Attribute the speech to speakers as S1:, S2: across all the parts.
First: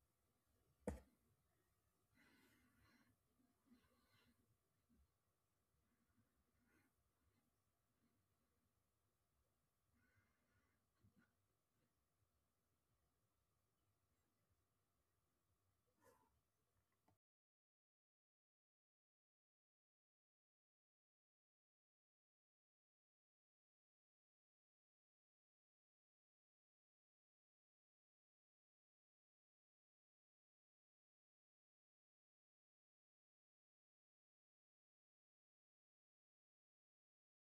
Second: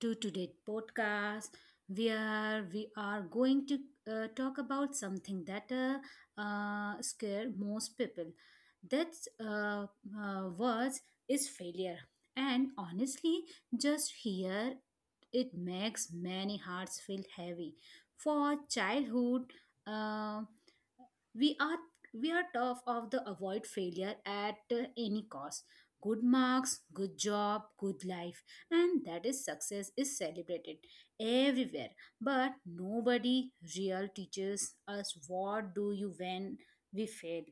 S1: to today's podcast where we are going to talk about something that scare most people. That uh, words is failure. And honestly, just here it makes many hearts feel heavy. For childhood, uh, we are we are tough of the avoid failure at any cost, good marks, good job, good life, and that is success is celebrated everywhere. But nobody real teaches us what do you when we fail.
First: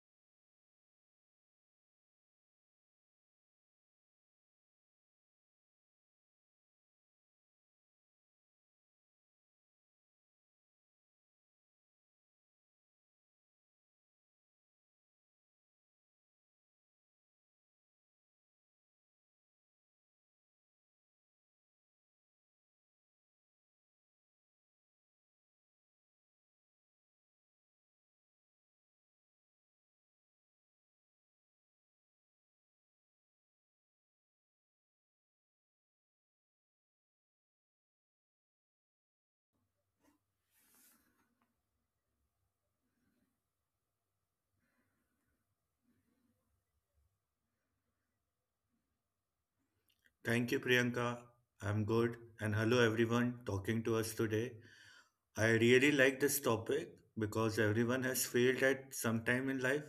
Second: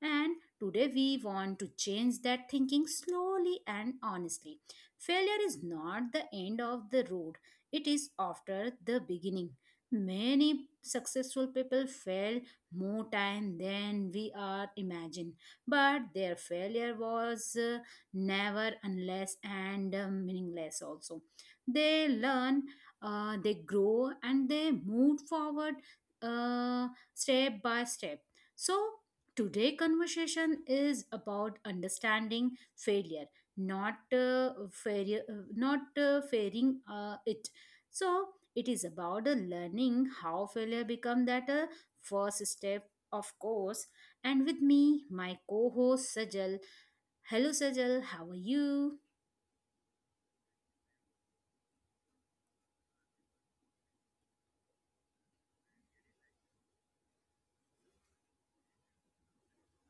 S1: And today we want to change that thinking slowly and honestly. Failure is not the end of the road, it is after the beginning. Many successful people fail more time than we are imagine, but their failure was never unless and meaningless also. They learn, they grow and they move forward, uh, step by step. So today conversation is about understanding failure, not failure, not fairing it. So it is about learning how failure become that first step of course. And with me my co-host Sajal. Hello, Sajal. How are you?
S2: Thank you, Priyanka. I'm good. And hello, everyone talking to us today. I really like this topic because everyone has failed at some time in life.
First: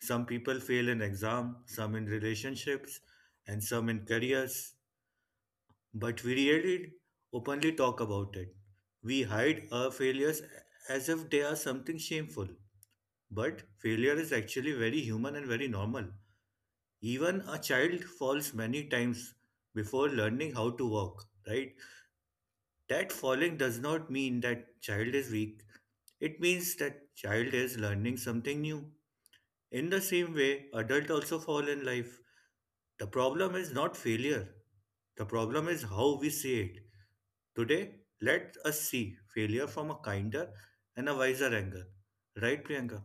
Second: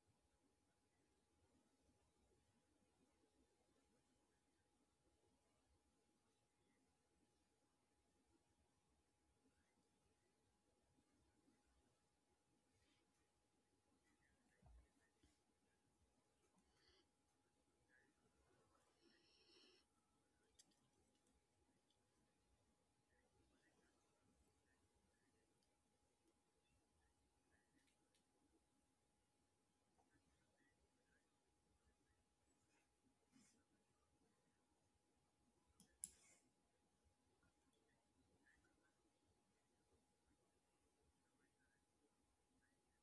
S2: Some people fail in exam, some in relationships, and some in careers. But we really openly talk about it. We hide our failures as if they are something shameful. But failure is actually very human and very normal. Even a child falls many times before learning how to walk, right? That falling does not mean that child is weak. It means that child is learning something new. In the same way, adult also fall in life. The problem is not failure, the problem is how we see it. Today, let us see failure from a kinder and a wiser angle, right, Priyanka?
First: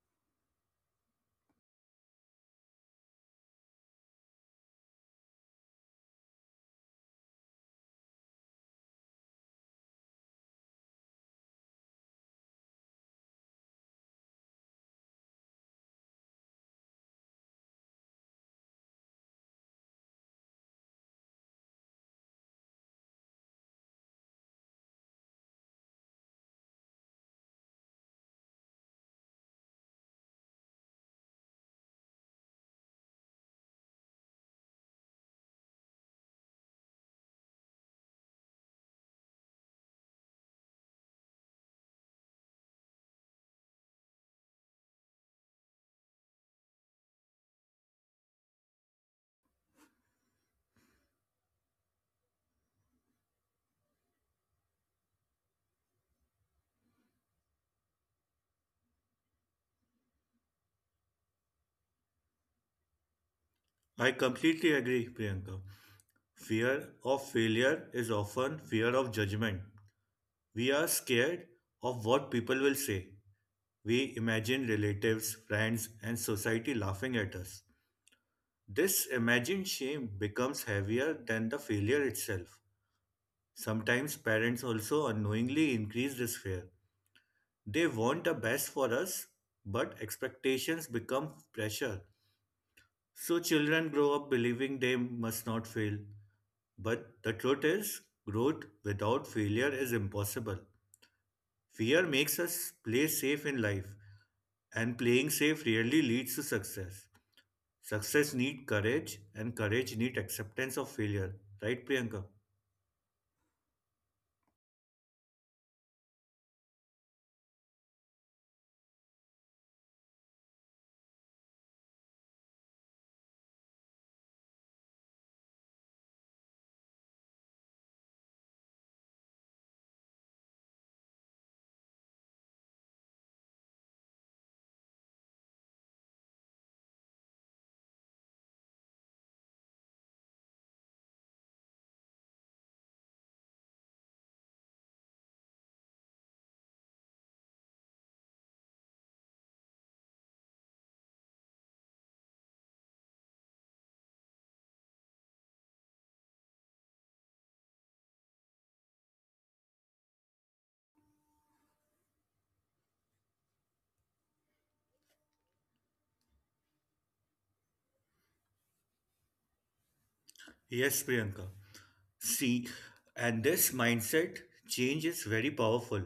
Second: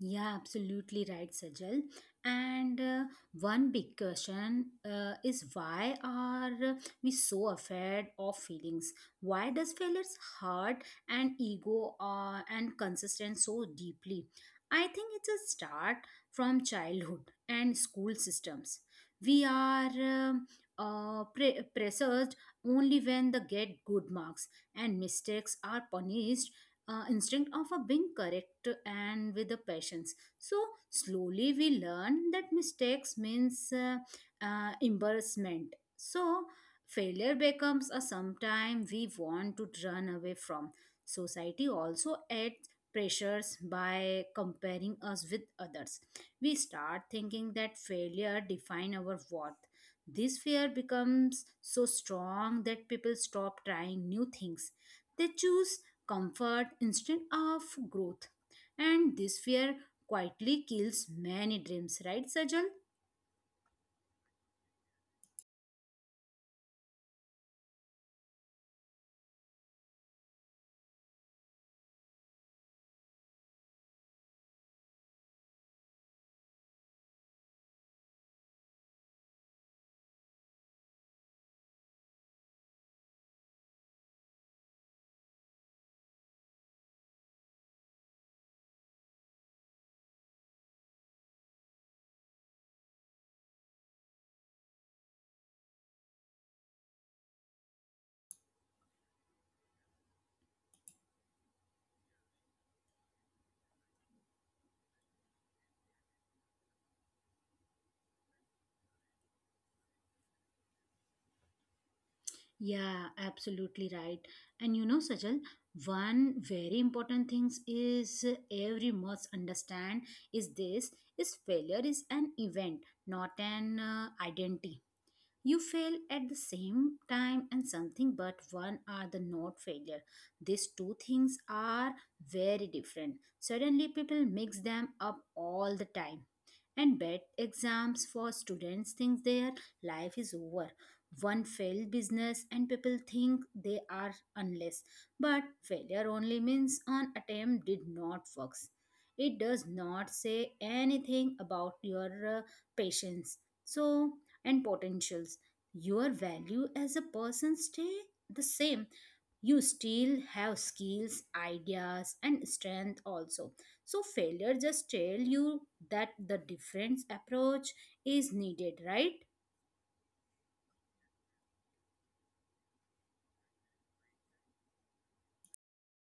S1: Yeah, absolutely right, Sajal. And one big question is why are we so afraid of feelings? Why does failures hurt and ego and consistent so deeply? I think it's a start from childhood and school systems. We are pressured only when they get good marks, and mistakes are punished instinct of a being correct and with the patience. So slowly we learn that mistakes means embarrassment, so failure becomes a sometime we want to run away from. Society also adds pressures by comparing us with others. We start thinking that failure define our worth. This fear becomes so strong that people stop trying new things. They choose comfort instead of growth. And this fear quietly kills many dreams, right, Sajal?
S2: I completely agree, Priyanka. Fear of failure is often fear of judgment. We are scared of what people will say. We imagine relatives, friends, and society laughing at us. This imagined shame becomes heavier than the failure itself. Sometimes parents also unknowingly increase this fear. They want the best for us, but expectations become pressure. So children grow up believing they must not fail. But the truth is, growth without failure is impossible. Fear makes us play safe in life, and playing safe rarely leads to success. Success need courage and courage need acceptance of failure. Right, Priyanka?
S1: Yeah, absolutely right. And you know, Sajal, one very important thing is every must understand is this is failure is an event, not an identity. You fail at the same time and something, but one are the not failure. These two things are very different. Suddenly, people mix them up all the time. And bad exams for students think their life is over. One failed business, and people think they are unless. But failure only means an attempt did not work. It does not say anything about your patience. So, and potentials. Your value as a person stay the same. You still have skills, ideas, and strength also. So failure just tell you that the different approach is needed, right?
S2: Yes, Priyanka. See, and this mindset change is very powerful.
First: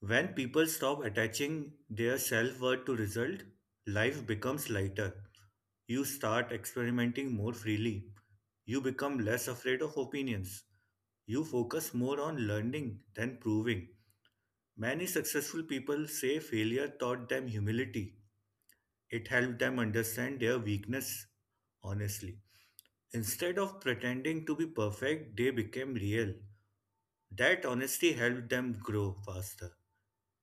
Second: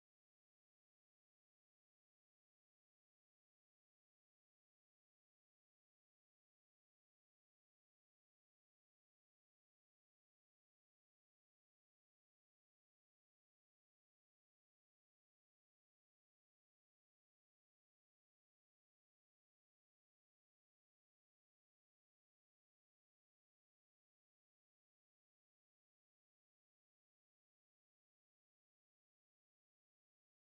S2: When people stop attaching their self-worth to result, life becomes lighter. You start experimenting more freely. You become less afraid of opinions. You focus more on learning than proving. Many successful people say failure taught them humility. It helped them understand their weakness honestly. Instead of pretending to be perfect, they became real. That honesty helped them grow faster.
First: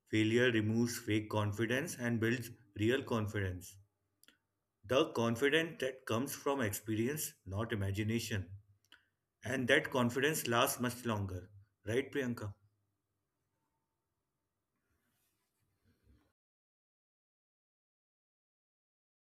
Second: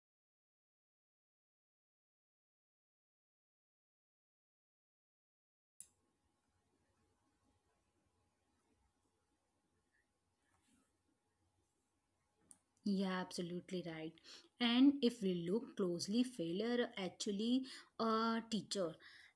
S2: Failure removes fake confidence and builds real confidence. The confidence that comes from experience, not imagination. And that confidence lasts much longer. Right, Priyanka?
S1: Yeah, absolutely right. And if we look closely, failure actually a teacher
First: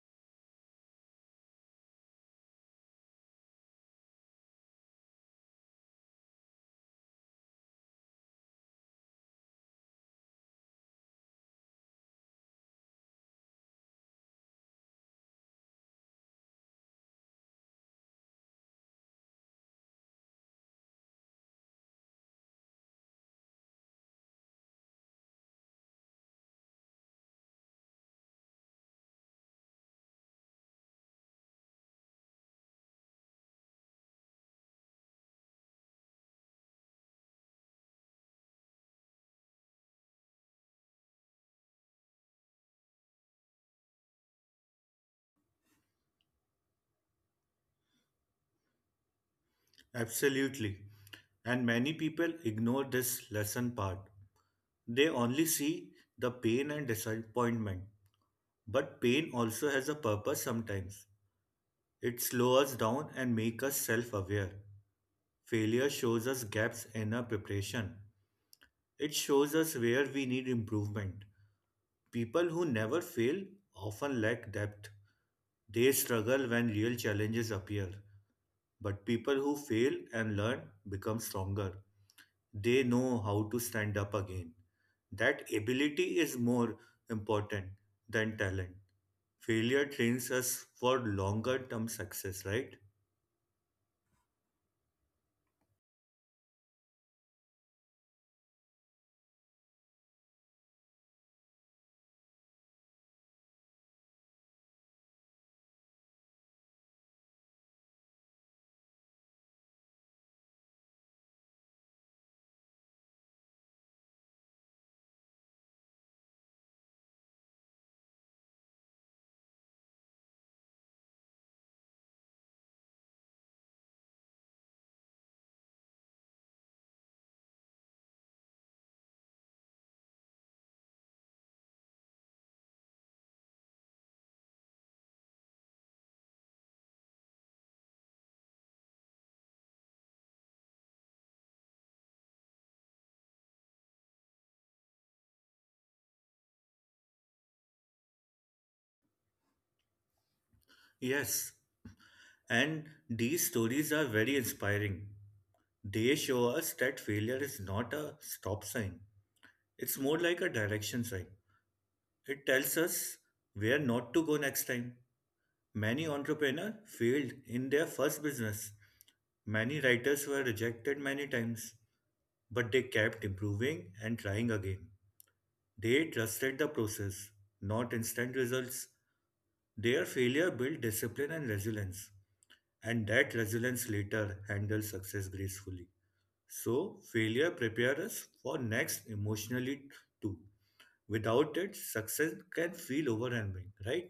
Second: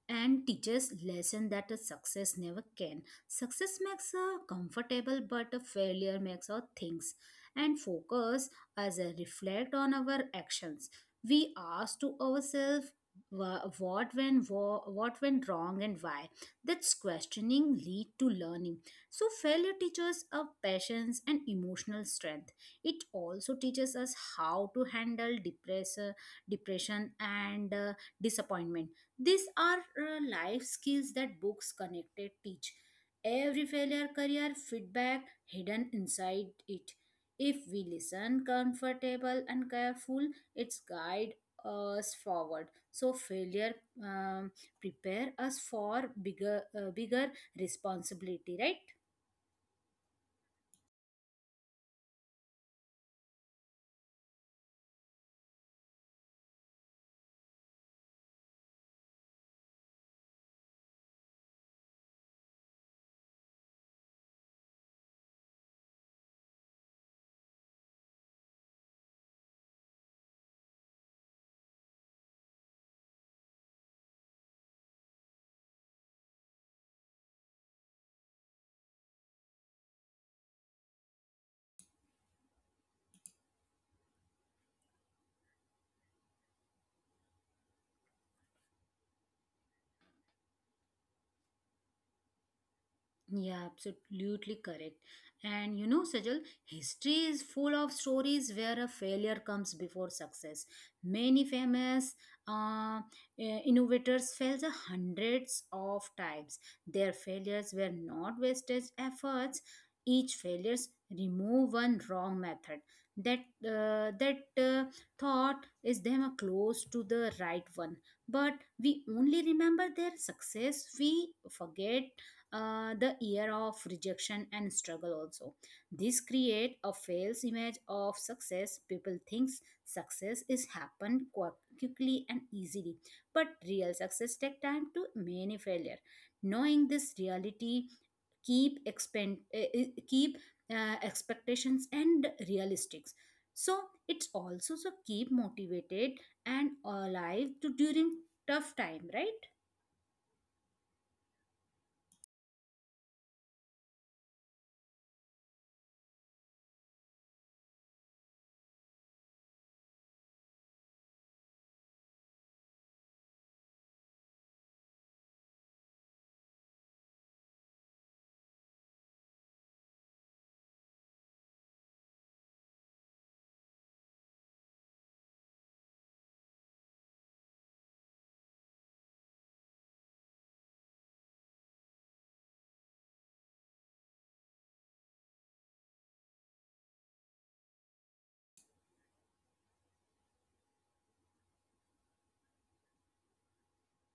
S1: and teaches lesson that a success never can. Success makes a comfortable, but a failure makes our things. And focus as a reflect on our actions. We ask to ourselves what went wrong and why. That's questioning lead to learning. So failure teaches our patience and emotional strength. It also teaches us how to handle depression and disappointment. These are life skills that books connected teach. Every failure, career, feedback hidden inside it. If we listen comfortable and careful, it's guide us forward. So failure um, prepare us for bigger responsibility, right?
S2: Absolutely. And many people ignore this lesson part. They only see the pain and disappointment. But pain also has a purpose sometimes. It slows us down and makes us self aware. Failure shows us gaps in our preparation. It shows us where we need improvement. People who never fail often lack depth. They struggle when real challenges appear. But people who fail and learn become stronger. They know how to stand up again. That ability is more important than talent. Failure trains us for longer term success, right?
S1: Yeah, absolutely correct. And you know, Sajal, history is full of stories where a failure comes before success. Many famous uh, innovators failed the hundreds of times. Their failures were not wasted efforts. Each failures remove one wrong method. That that thought is them a close to the right one. But we only remember their success. We forget the year of rejection and struggle also. This create a false image of success. People thinks success is happen quickly and easily, but real success take time to many failure. Knowing this reality keep expend eh, eh, keep expectations and realistics. So it's also so keep motivated and alive to during tough time, right?
S2: Yes. And these stories are very inspiring. They show us that failure is not a stop sign, it's more like a direction sign. It tells us where not to go next time. Many entrepreneurs failed in their first business. Many writers were rejected many times. But they kept improving and trying again. They trusted the process, not instant results. Their failure built discipline and resilience, and that resilience later handled success gracefully. So, failure prepares us for next emotionally too. Without it, success can feel overwhelming, right?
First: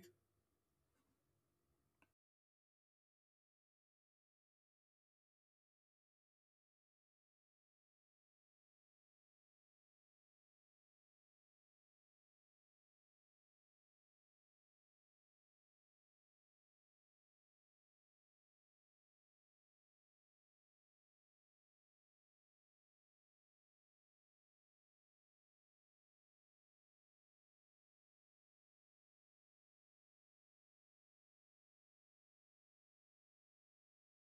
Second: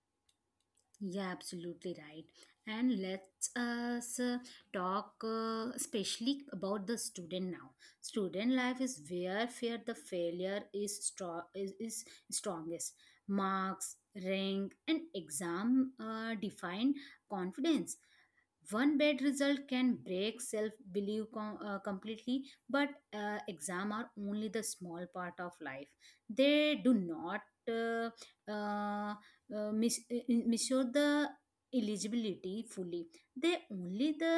S1: Yeah, absolutely right. And let's us talk especially about the student now. Student life is where fear the failure is strongest. Marks, rank, and exam define confidence. One bad result can break self belief completely. But exam are only the small part of life. They do not uh, uh, measure the eligibility fully. They only the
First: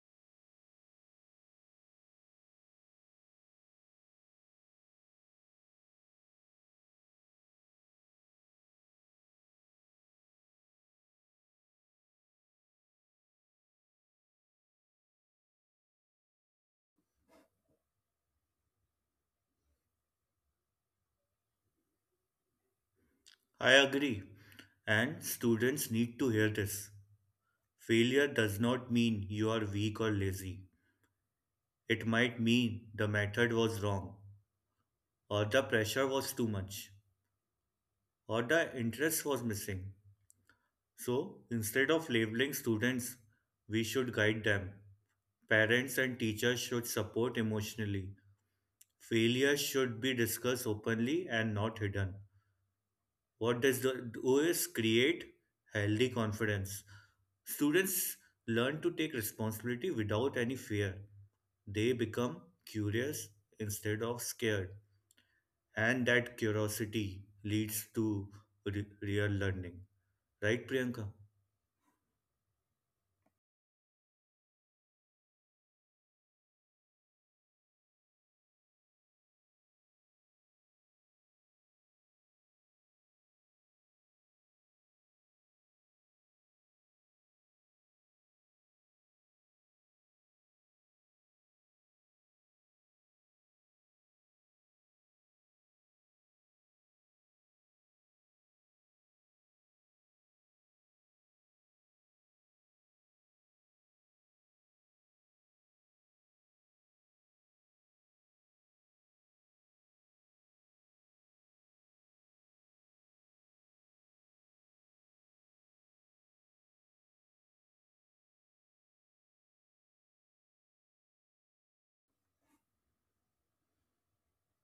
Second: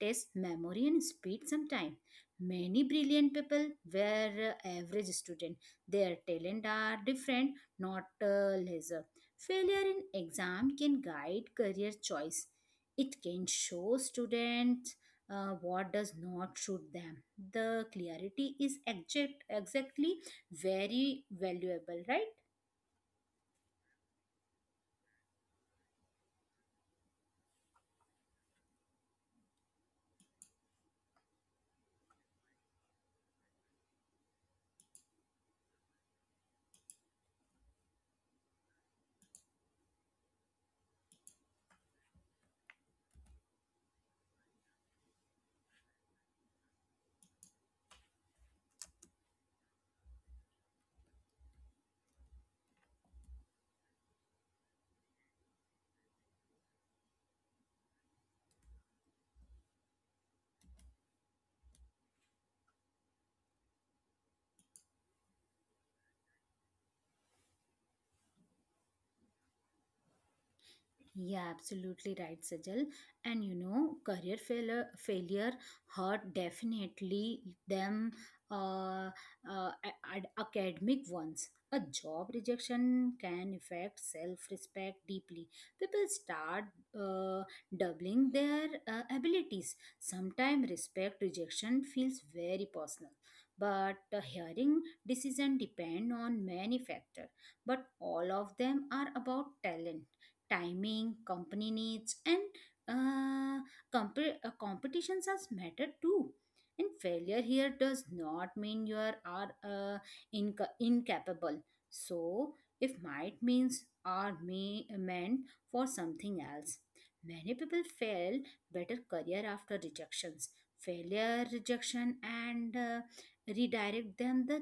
S1: test memory and speed. Sometimes many brilliant people were average student. Their talent are different, not lesser. Failure in exam can guide career choice. It can show students what does not suit them. The clarity is exactly very valuable, right?
S2: I agree. And students need to hear this. Failure does not mean you are weak or lazy. It might mean the method was wrong or the pressure was too much, or the interest was missing. So, instead of labeling students, we should guide them. Parents and teachers should support emotionally. Failure should be discussed openly and not hidden. What does the do is create healthy confidence. Students learn to take responsibility without any fear. They become curious instead of scared. And that curiosity leads to re- real learning, right, Priyanka?
S1: Yeah, absolutely right, Sajal. And you know, career failure, failure hurt definitely them uh, academic ones. A job rejection can affect self-respect deeply. People start uh, doubling their abilities. Sometimes respect rejection feels very personal. But hearing decision depend on many factors, but all of them are about talent, timing, company needs, and uh, competitions as matter too. And failure here does not mean you are incapable. So, if might means are may meant for something else. Many people fail better career after rejections. Failure, rejection, and redirect them the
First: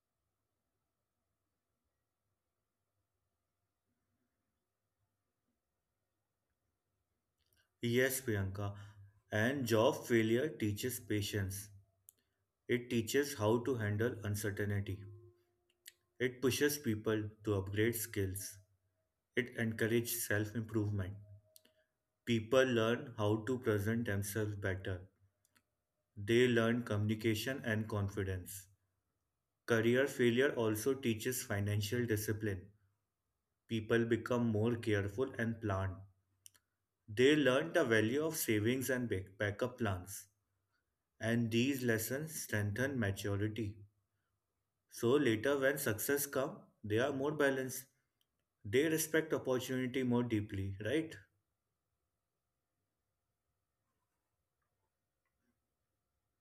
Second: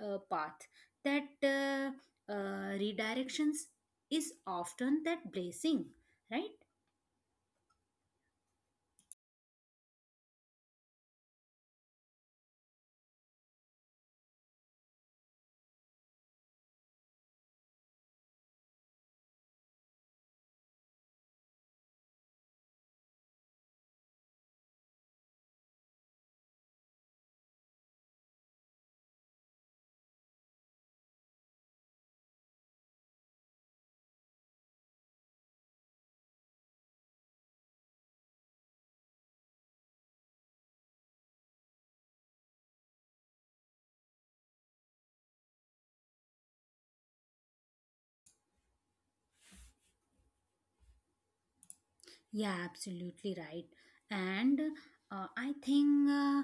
S1: path that redirections is often that blessing, right?
S2: Yes, Priyanka. And job failure teaches patience. It teaches how to handle uncertainty. It pushes people to upgrade skills. It encourages self improvement. People learn how to present themselves better. They learn communication and confidence. Career failure also teaches financial discipline. People become more careful and planned. They learn the value of savings and backup plans, and these lessons strengthen maturity. So later, when success comes, they are more balanced. They respect opportunity more deeply, right?
S1: Yeah, absolutely right. And I think uh,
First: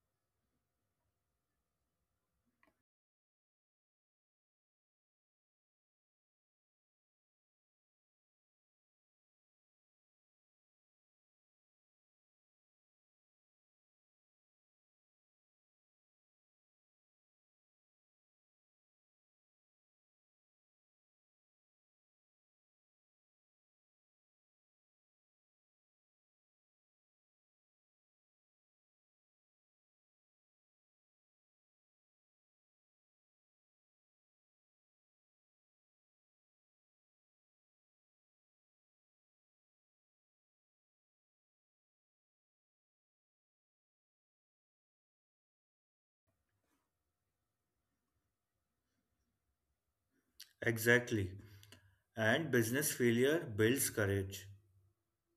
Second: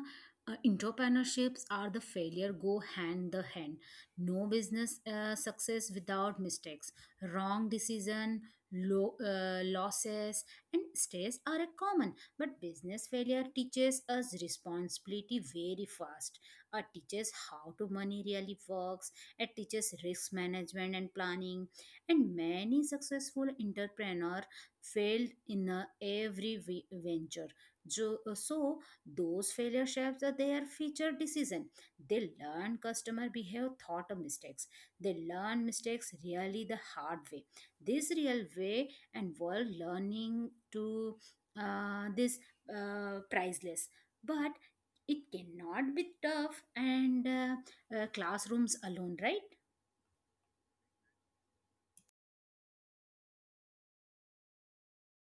S1: uh, entrepreneurships are the failure go hand the hand. No business success without mistakes. Wrong decision, losses, and stress are a common. But business failure teaches us responsibility very fast. It teaches how to money really works. It teaches risk management and planning. And many successful entrepreneurs failed in every venture. So those failure shapes their future decision. They learn customer behave thought of mistakes. They learn mistakes really the hard way. This real way and world learning to this priceless. But it cannot be tough and classrooms alone, right?
S2: Exactly. And business failure builds courage.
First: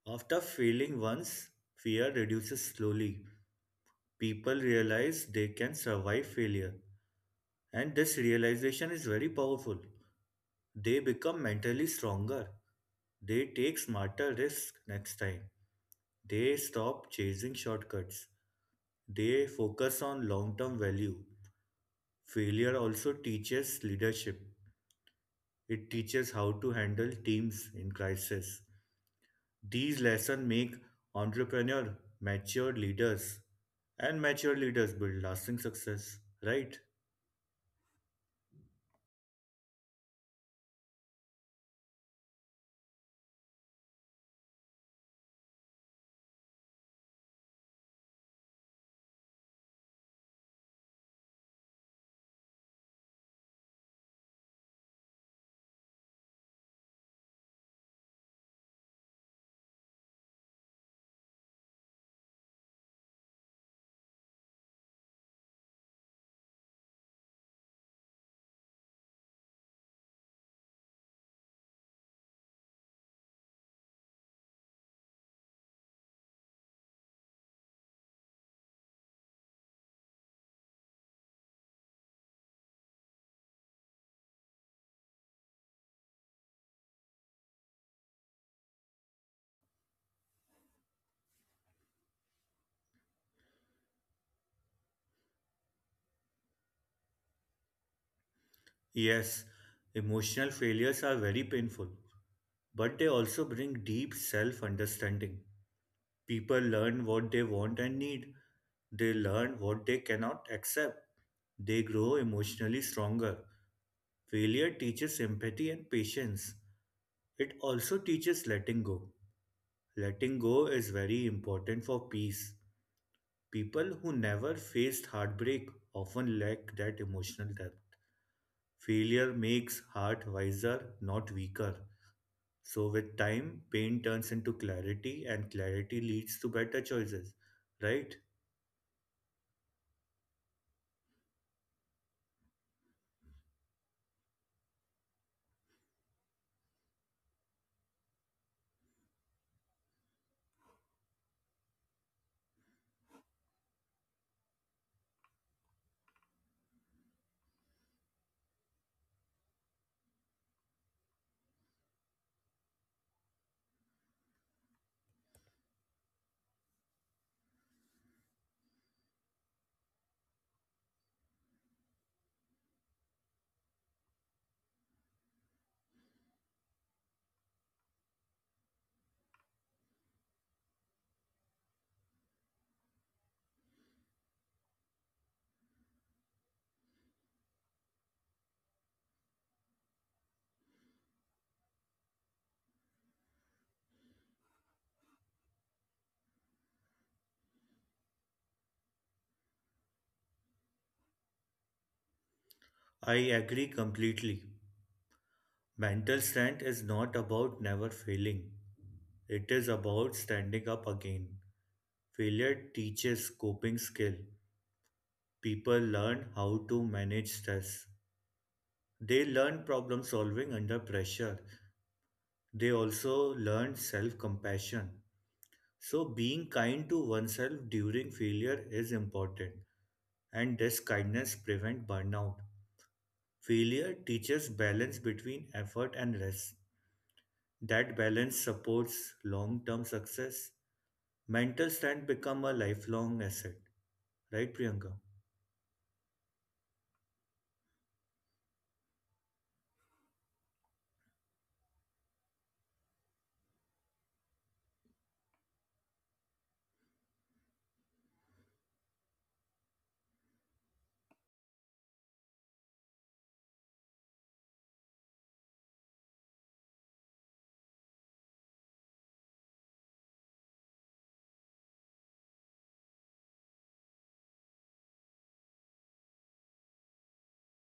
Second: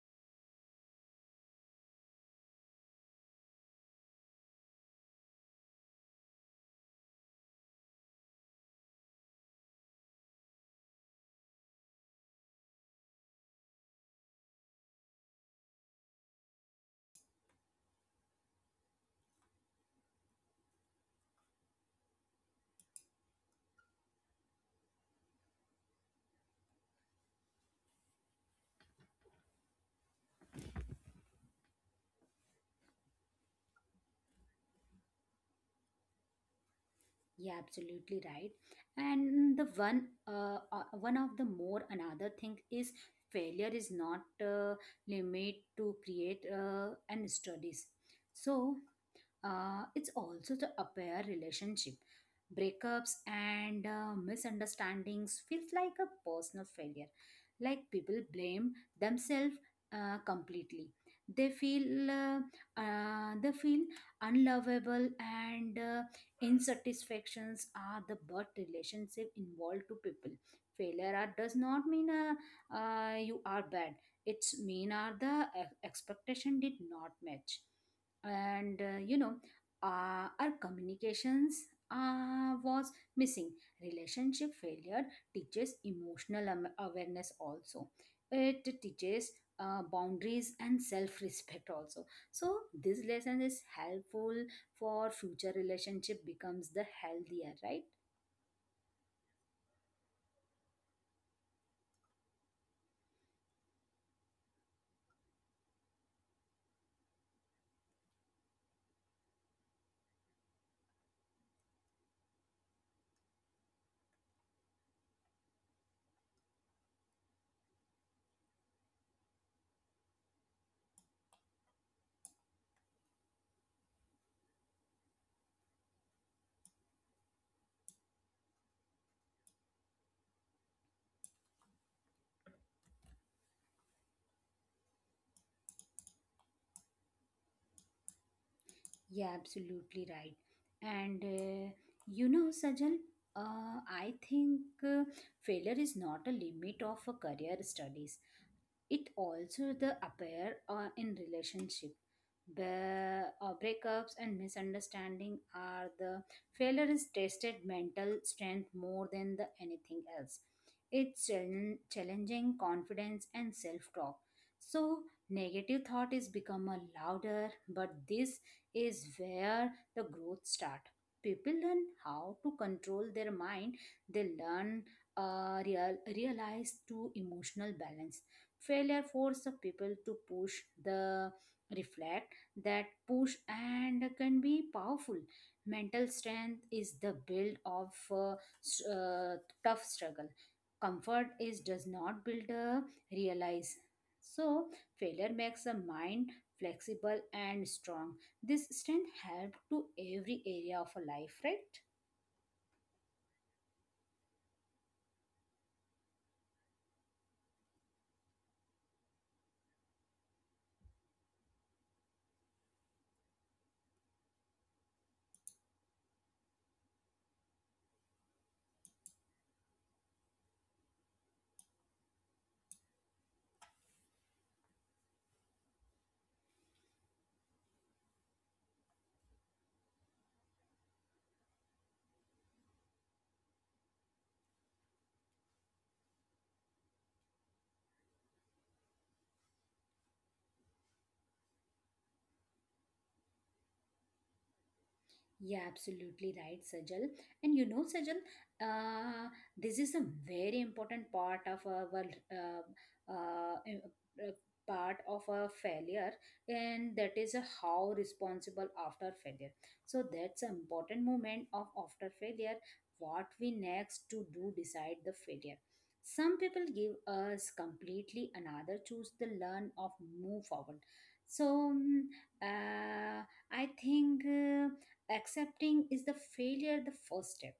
S2: After failing once, fear reduces slowly. People realize they can survive failure, and this realization is very powerful. They become mentally stronger. They take smarter risks next time. They stop chasing shortcuts. They focus on long term value. Failure also teaches leadership. It teaches how to handle teams in crisis. These lessons make entrepreneur mature leaders and mature leaders build lasting success, right?
S1: Yeah, absolutely right. And the one of the more another thing is failure is not limit to create and studies. So it's also the affair relationship. Breakups and misunderstandings feels like a personal failure. Like people blame themselves completely. They feel uh, they feel unlovable and insatisfactions are the but relationship involved to people. Failure are, does not mean you are bad. It's mean are the expectation did not match and you know our communications was missing. Relationship failure teaches emotional awareness also. It teaches boundaries and self-respect also. So this lesson is helpful for future relationship becomes the healthier, right?
S2: Yes, emotional failures are very painful, but they also bring deep self understanding. People learn what they want and need, they learn what they cannot accept. They grow emotionally stronger. Failure teaches empathy and patience. It also teaches letting go. Letting go is very important for peace. People who never faced heartbreak often lack that emotional depth. Failure makes heart wiser, not weaker. So, with time, pain turns into clarity, and clarity leads to better choices, right?
S1: Yeah, absolutely right. And you know, Sajal, I think, failure is not a limit of a career studies. It also the appear in relationship. Breakups and misunderstanding are the failure is tested mental strength more than the anything else. It's challenging confidence and self-talk. So negative thought is become a louder. But this is where the growth start. People learn how to control their mind. They learn realize to emotional balance. Failure forces people to push the reflect. That push and can be powerful. Mental strength is the build of s- uh, tough struggle. Comfort is does not build a realize. So failure makes the mind flexible and strong. This strength help to every area of a life, right?
S2: I agree completely. Mental strength is not about never failing, it is about standing up again. Failure teaches coping skill. People learn how to manage stress. They learn problem solving under pressure. They also learn self compassion. So, being kind to oneself during failure is important, and this kindness prevents burnout. Failure teaches balance between effort and rest. That balance supports long-term success. Mental strength become a lifelong asset. Right, Priyanka?
S1: Yeah, absolutely right, Sajal. And you know, Sajal, this is a very important part of our uh, part of a failure, and that is a how responsible after failure. So that's an important moment of after failure. What we next to do decide the failure. Some people give us completely another choose the learn of move forward. So uh, I think. Accepting is the failure, the first step.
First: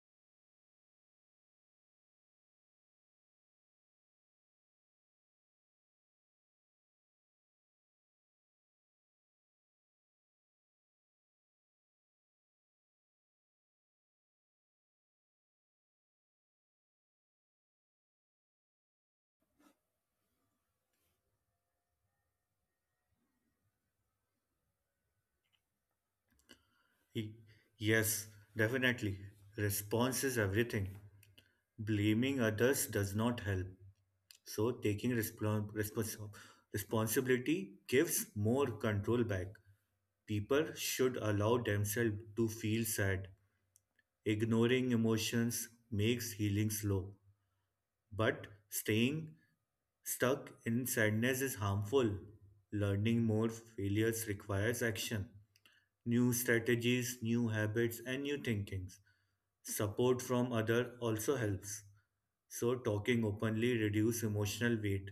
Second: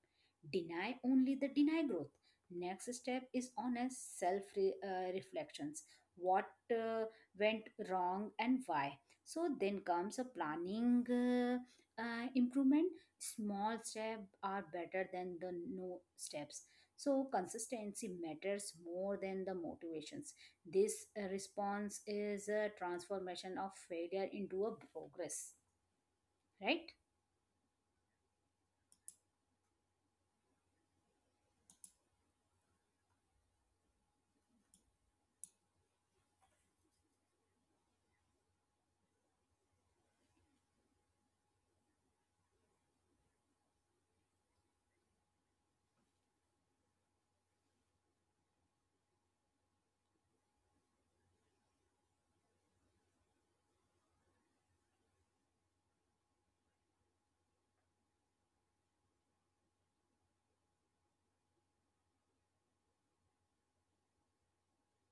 S1: Deny only the deny growth. Next step is honest self reflections. What went wrong and why? So then comes a planning improvement. Small steps are better than the no steps. So consistency matters more than the motivations. This response is a transformation of failure into a progress, right?
S2: He- yes, definitely. Response is everything. Blaming others does not help. So taking responsibility gives more control back. People should allow themselves to feel sad. Ignoring emotions makes healing slow, but staying stuck in sadness is harmful. Learning more failures requires action, new strategies, new habits, and new thinkings. Support from other also helps. So talking openly reduce emotional weight.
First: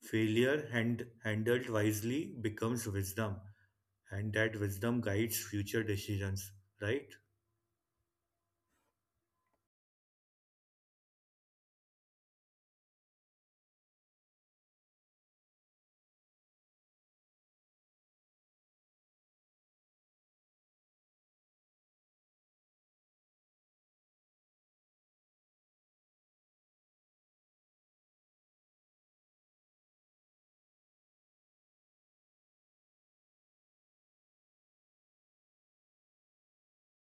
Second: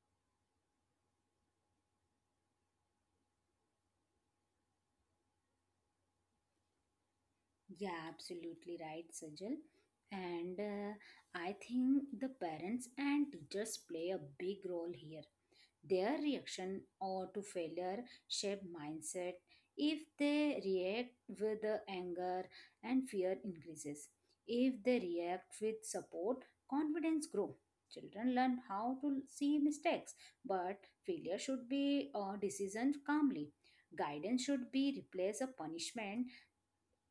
S2: Handled wisely becomes wisdom, and that wisdom guides future decisions. Right?
S1: Yeah, absolutely right, Sajal. And I think the parents and teachers play a big role here. Their reaction or to failure shape mindset. If they react with the anger and fear increases. If they react with support, confidence grow. Children learn how to see mistakes, but failure should be a decision calmly. Guidance should be replace a punishment,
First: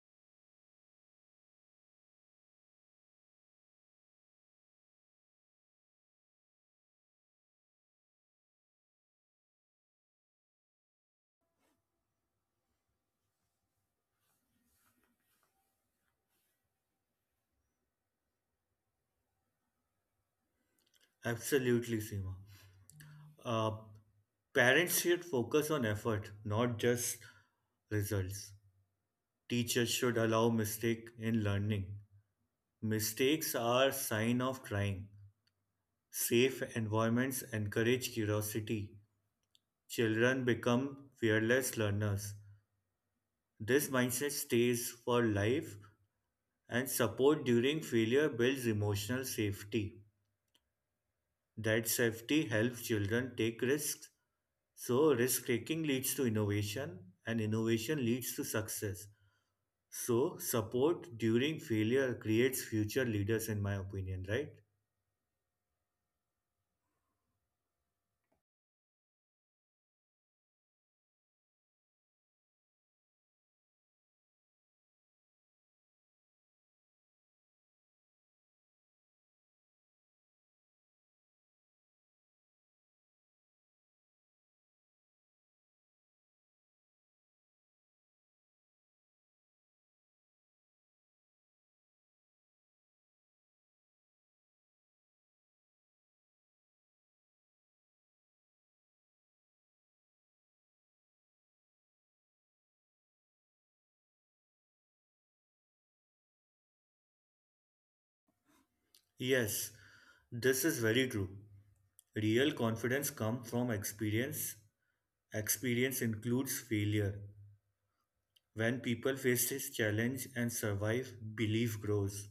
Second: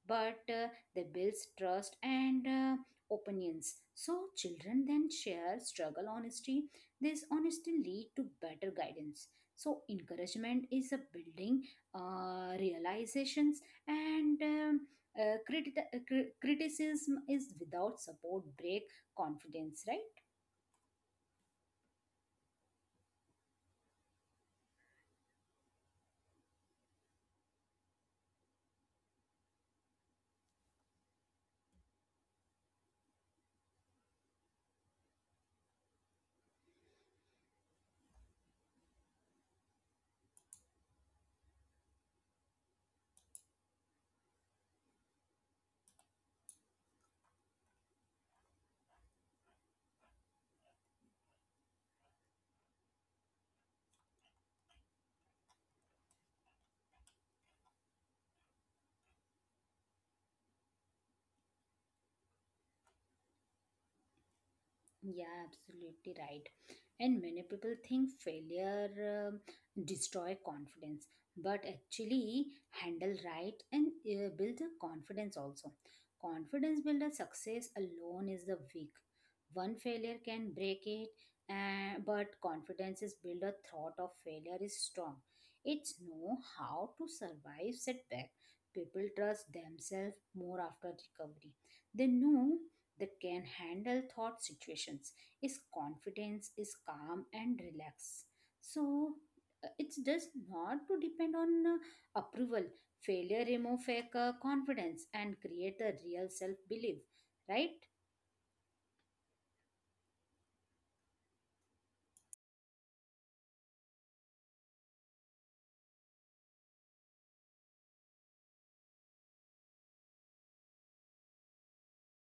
S1: but they builds trust and opinions. So children then share struggle honesty. This honesty lead to better guidance. So encouragement is a building realizations, and criticism is without support break confidence, right?
S2: Absolutely, Seema. Uh, Parents should focus on effort, not just results. Teachers should allow mistake in learning. Mistakes are sign of trying. Safe environments encourage curiosity. Children become fearless learners. This mindset stays for life and support during failure builds emotional safety. That safety helps children take risks. So, risk taking leads to innovation, and innovation leads to success. So, support during failure creates future leaders, in my opinion, right?
S1: Yeah, absolutely right. And many people think failure destroy confidence, but actually handle right and build a confidence also. Confidence builder success alone is the weak. One failure can break it, but confidence is builder thought of failure is strong. It's know how to survive setback. People trust themselves more after recovery. They know that can handle thought situations is confidence is calm and relaxed so it's just not to depend on approval failure remove fake confidence and create a real self belief right.
S2: Yes, this is very true. Real confidence comes from experience. Experience includes failure. When people face this challenge and survive, belief grows.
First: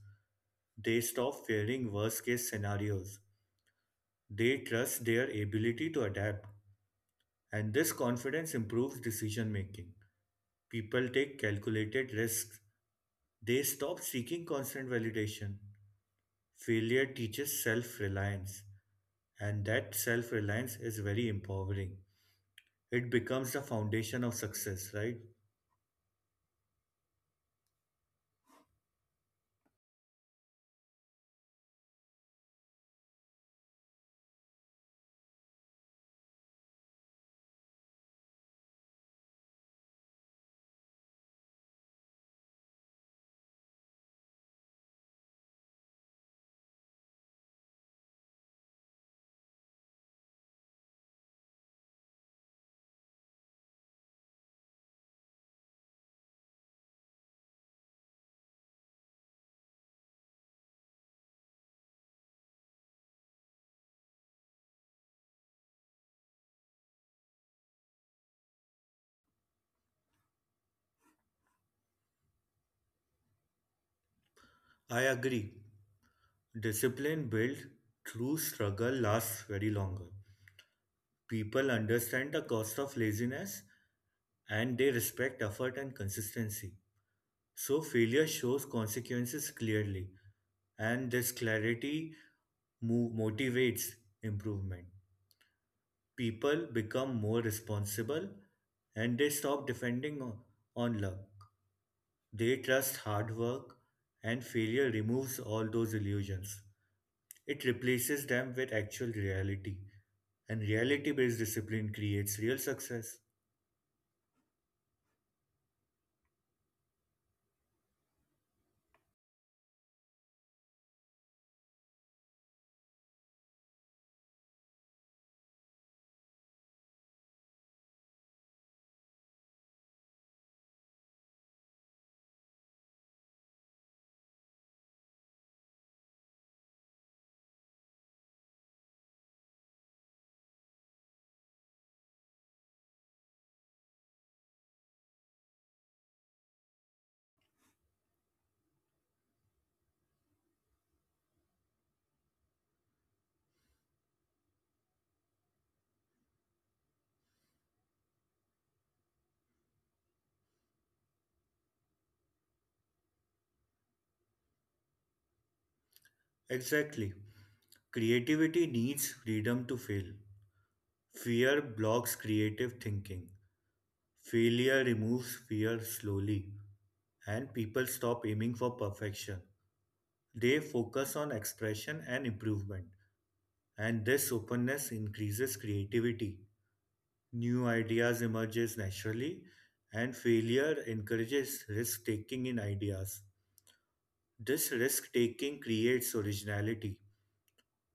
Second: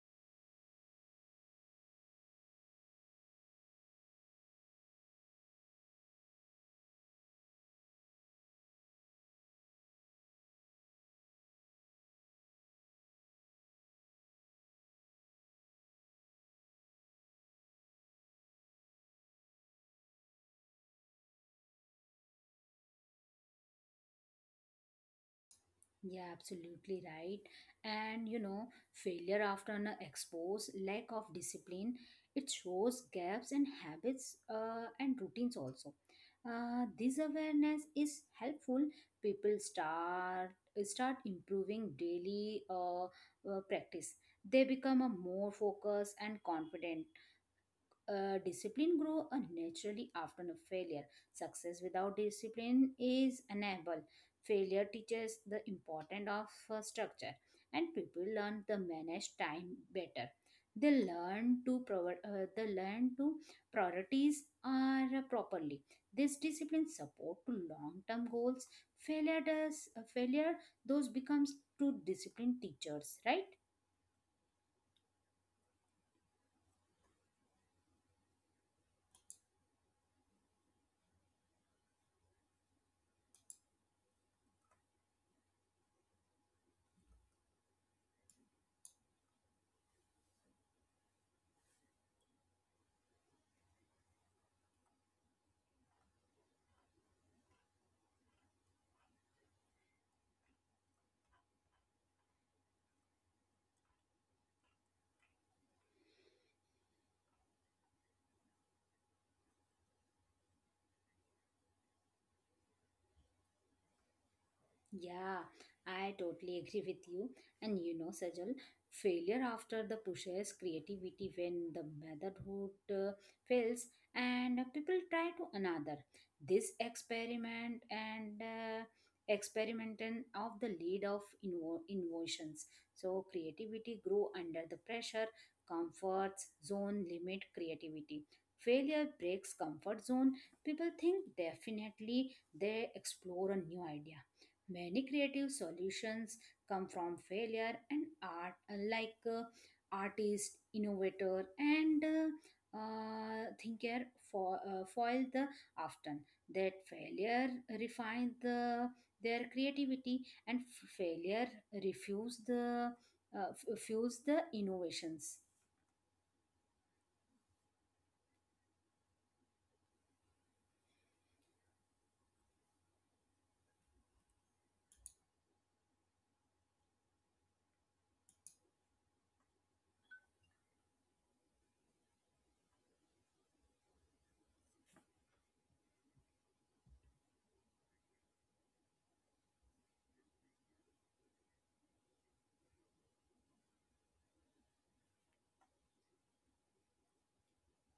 S2: They stop fearing worst case scenarios. They trust their ability to adapt. And this confidence improves decision making. People take calculated risks. They stop seeking constant validation. Failure teaches self reliance, and that self reliance is very empowering. It becomes the foundation of success, right?
S1: Yeah, absolutely right. And you know, failure after an expose, lack of discipline, it shows gaps in habits and routines also. This awareness is helpful. People start improving daily practice. They become a more focused and confident discipline grow naturally after a failure. Success without discipline is unable. Failure teaches the importance of structure, and people learn to manage time better. They learn to they learn to priorities are properly. This discipline support to long-term goals. Failure does failure. Those becomes to discipline teachers, right?
S2: I agree. Discipline built through struggle lasts very longer. People understand the cost of laziness and they respect effort and consistency. So failure shows consequences clearly, and this clarity motivates improvement. People become more responsible and they stop defending on luck. They trust hard work, and failure removes all those illusions. It replaces them with actual reality, and reality based discipline creates real success.
S1: Yeah, I totally agree with you. And you know, Sajal, failure after the pushes creativity when the motherhood fails and people try to another. This experiment and experimenting of the lead of innovations. So creativity grow under the pressure, comfort zone limit creativity. Failure breaks comfort zone. People think definitely they explore a new idea. Many creative solutions come from failure and art, unlike artist, innovator, and thinker for, foil the often that failure refine the their creativity and failure refuse the fuse the innovations.
S2: Exactly. Creativity needs freedom to fail. Fear blocks creative thinking. Failure removes fear slowly, and people stop aiming for perfection. They focus on expression and improvement, and this openness increases creativity. New ideas emerges naturally, and failure encourages risk taking in ideas. This risk taking creates originality.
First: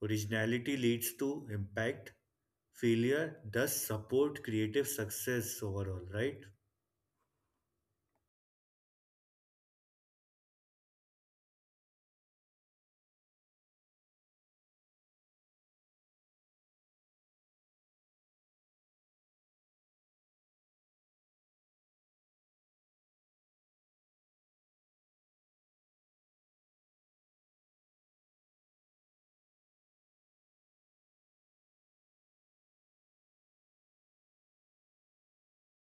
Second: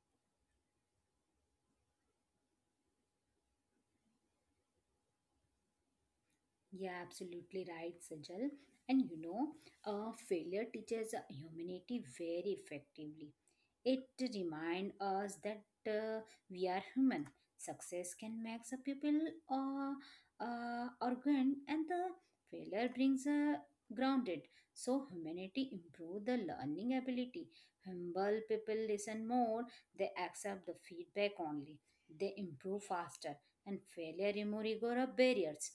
S2: Originality leads to impact. Failure thus support creative success overall, right?
S1: Yeah, absolutely right, Sajal. And you know, failure teaches humanity very effectively. It reminds us that uh, we are human. Success can make the people uh, arrogant, and the failure brings a grounded. So humanity improve the learning ability. Humble people listen more. They accept the feedback only. They improve faster, and failure remove ego barriers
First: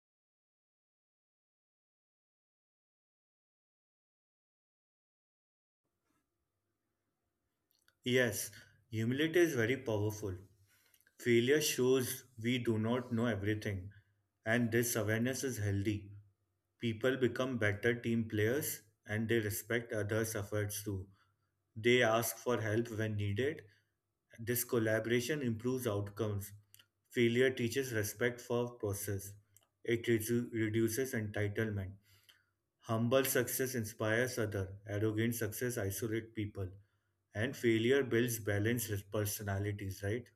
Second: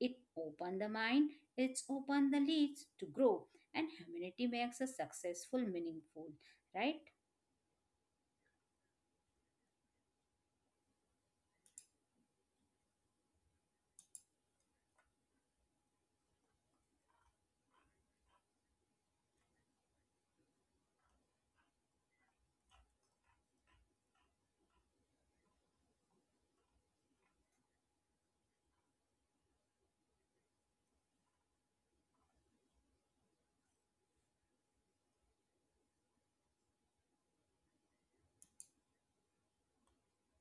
S1: it opens the mind, it opens the leads to grow, and humanity makes a successful, meaningful, right?
S2: Yes, humility is very powerful. Failure shows we do not know everything, and this awareness is healthy. People become better team players and they respect others' efforts too. They ask for help when needed. This collaboration improves outcomes. Failure teaches respect for process. It reduces entitlement. Humble success inspires other. Arrogant success isolates people and failure builds balanced personalities, right?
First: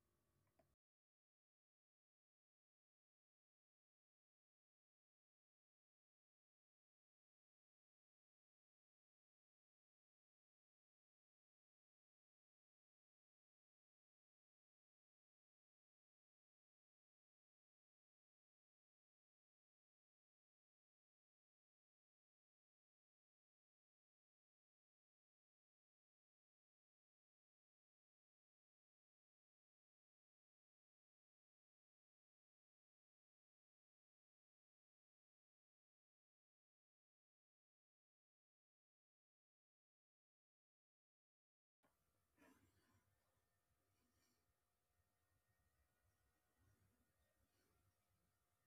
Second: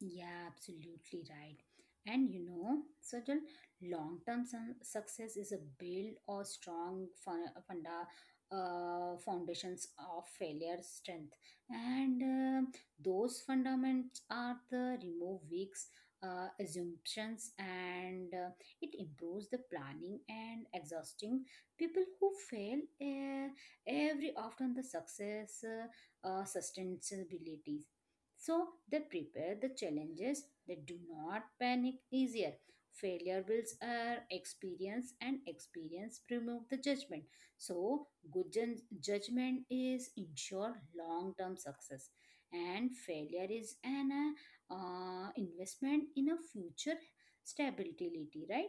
S1: Yeah, absolutely right. And you know, certain long term success is a build or strong funda, foundations of failure strength. And those fundamentals are the remove weak assumptions and it improves the planning and exhausting people who fail every often the success sustainability so they prepare the challenges, they do not panic easier. Failure builds our experience and experience remove the judgment. So good judgment is ensure long-term success and failure is an investment in a future stability, right?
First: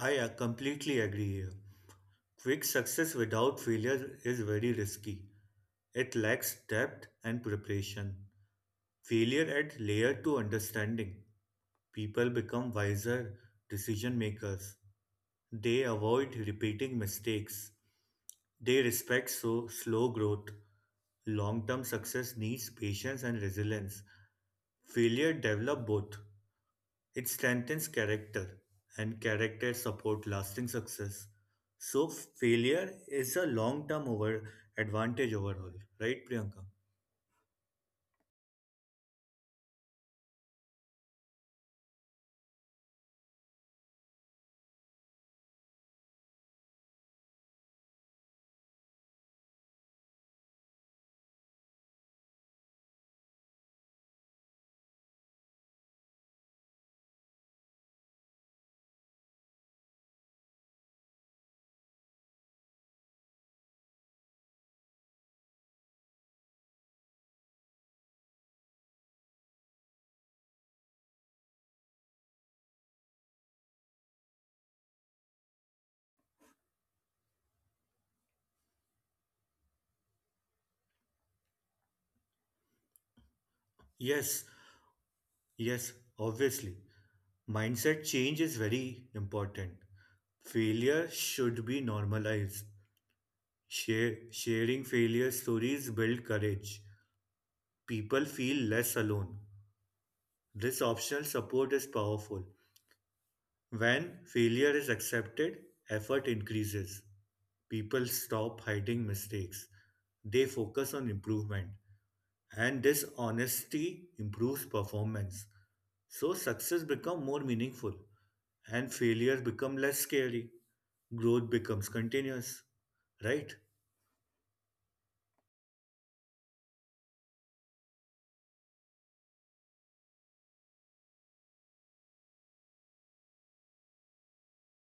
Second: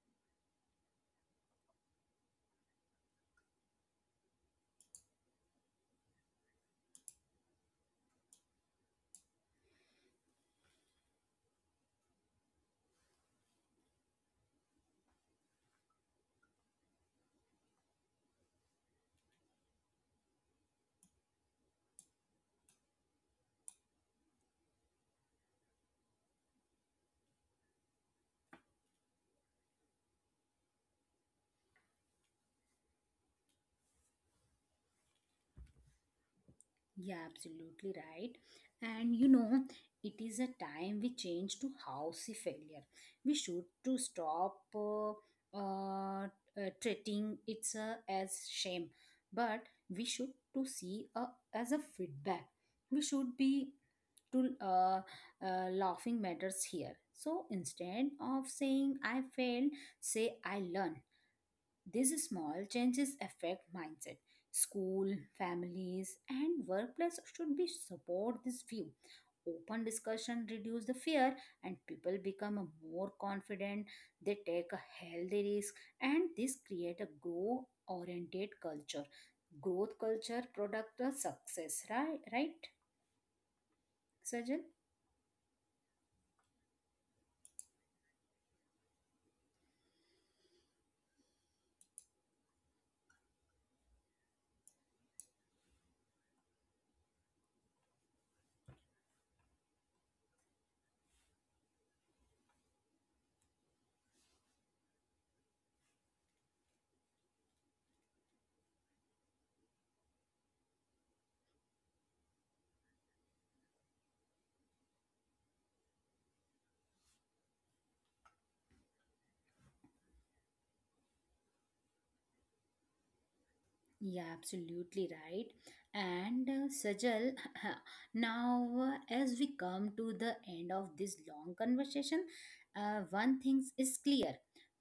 S2: I completely agree here. Quick success without failure is very risky. It lacks depth and preparation. Failure adds layer to understanding. People become wiser decision makers. They avoid repeating mistakes. They respect so slow growth. Long-term success needs patience and resilience. Failure develop both. It strengthens character, and character support lasting success. So failure is a long-term over advantage overall, right, Priyanka?
S1: Yeah, absolutely right. And you know, it is a time we change to housey failure. We should to stop uh, uh, treating it as shame, but we should to see as a feedback. We should be to laughing matters here. So instead of saying I failed, say I learn. These small changes affect mindset. School, families, and workplace should be support this view. Open discussion reduce the fear and people become more confident. They take a healthy risk and this create a grow oriented culture. Growth culture product a success, right? Right,
S2: Yes,
S1: Sajal?
S2: yes, obviously. Mindset change is very important. Failure should be normalized. Sharing failure stories build courage. People feel less alone. This optional support is powerful. When failure is accepted, effort increases. People stop hiding mistakes. They focus on improvement. And this honesty improves performance. So success becomes more meaningful and failure becomes less scary. Growth becomes continuous, right?
S1: Yeah, absolutely right. And Sajal, now as we come to the end of this long conversation, one thing is clear:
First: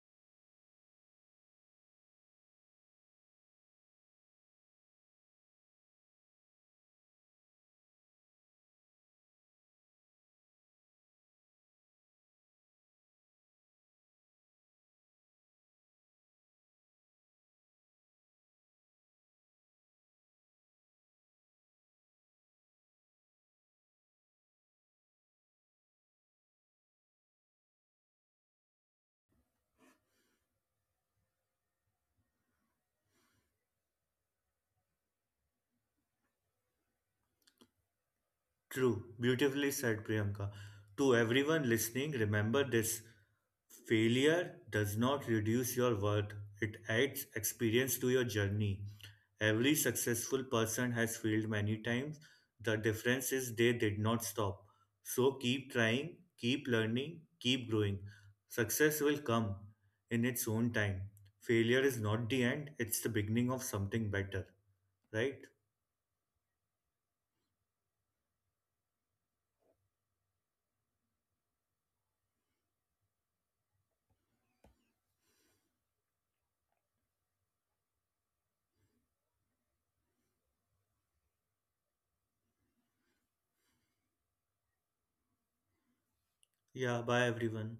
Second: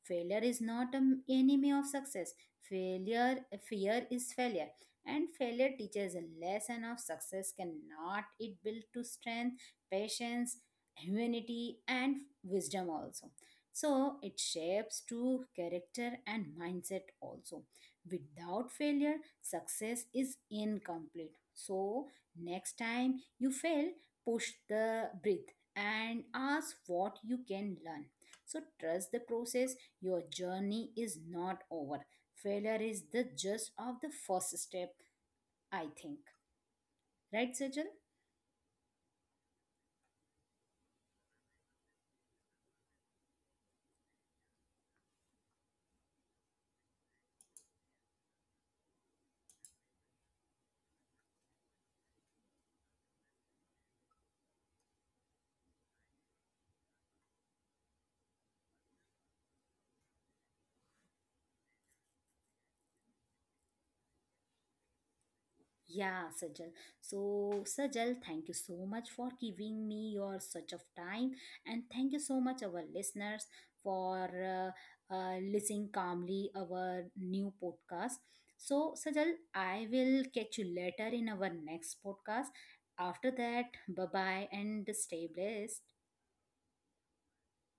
S1: failure is not an enemy of success. Failure, fear is failure, and failure teaches a lesson of success. Cannot it build to strength, patience, humanity, and wisdom also. So it shapes true character and mindset also. Without failure, success is incomplete. So, next time you fail, push the breath and ask what you can learn. So, trust the process. Your journey is not over. Failure is the just of the first step, I think. Right, Sajal?
S2: True, beautifully said, Priyanka. To everyone listening, remember this: failure does not reduce your worth, it adds experience to your journey. Every successful person has failed many times. The difference is they did not stop. So keep trying, keep learning, keep growing. Success will come in its own time. Failure is not the end, it's the beginning of something better. Right?
S1: Yeah, Sajal. So, Sajal, thank you so much for giving me your such of time, and thank you so much our listeners for listening calmly our new podcast. So, Sajal, I will catch you later in our next podcast. After that, bye bye and stay blessed.
S2: Yeah, bye everyone.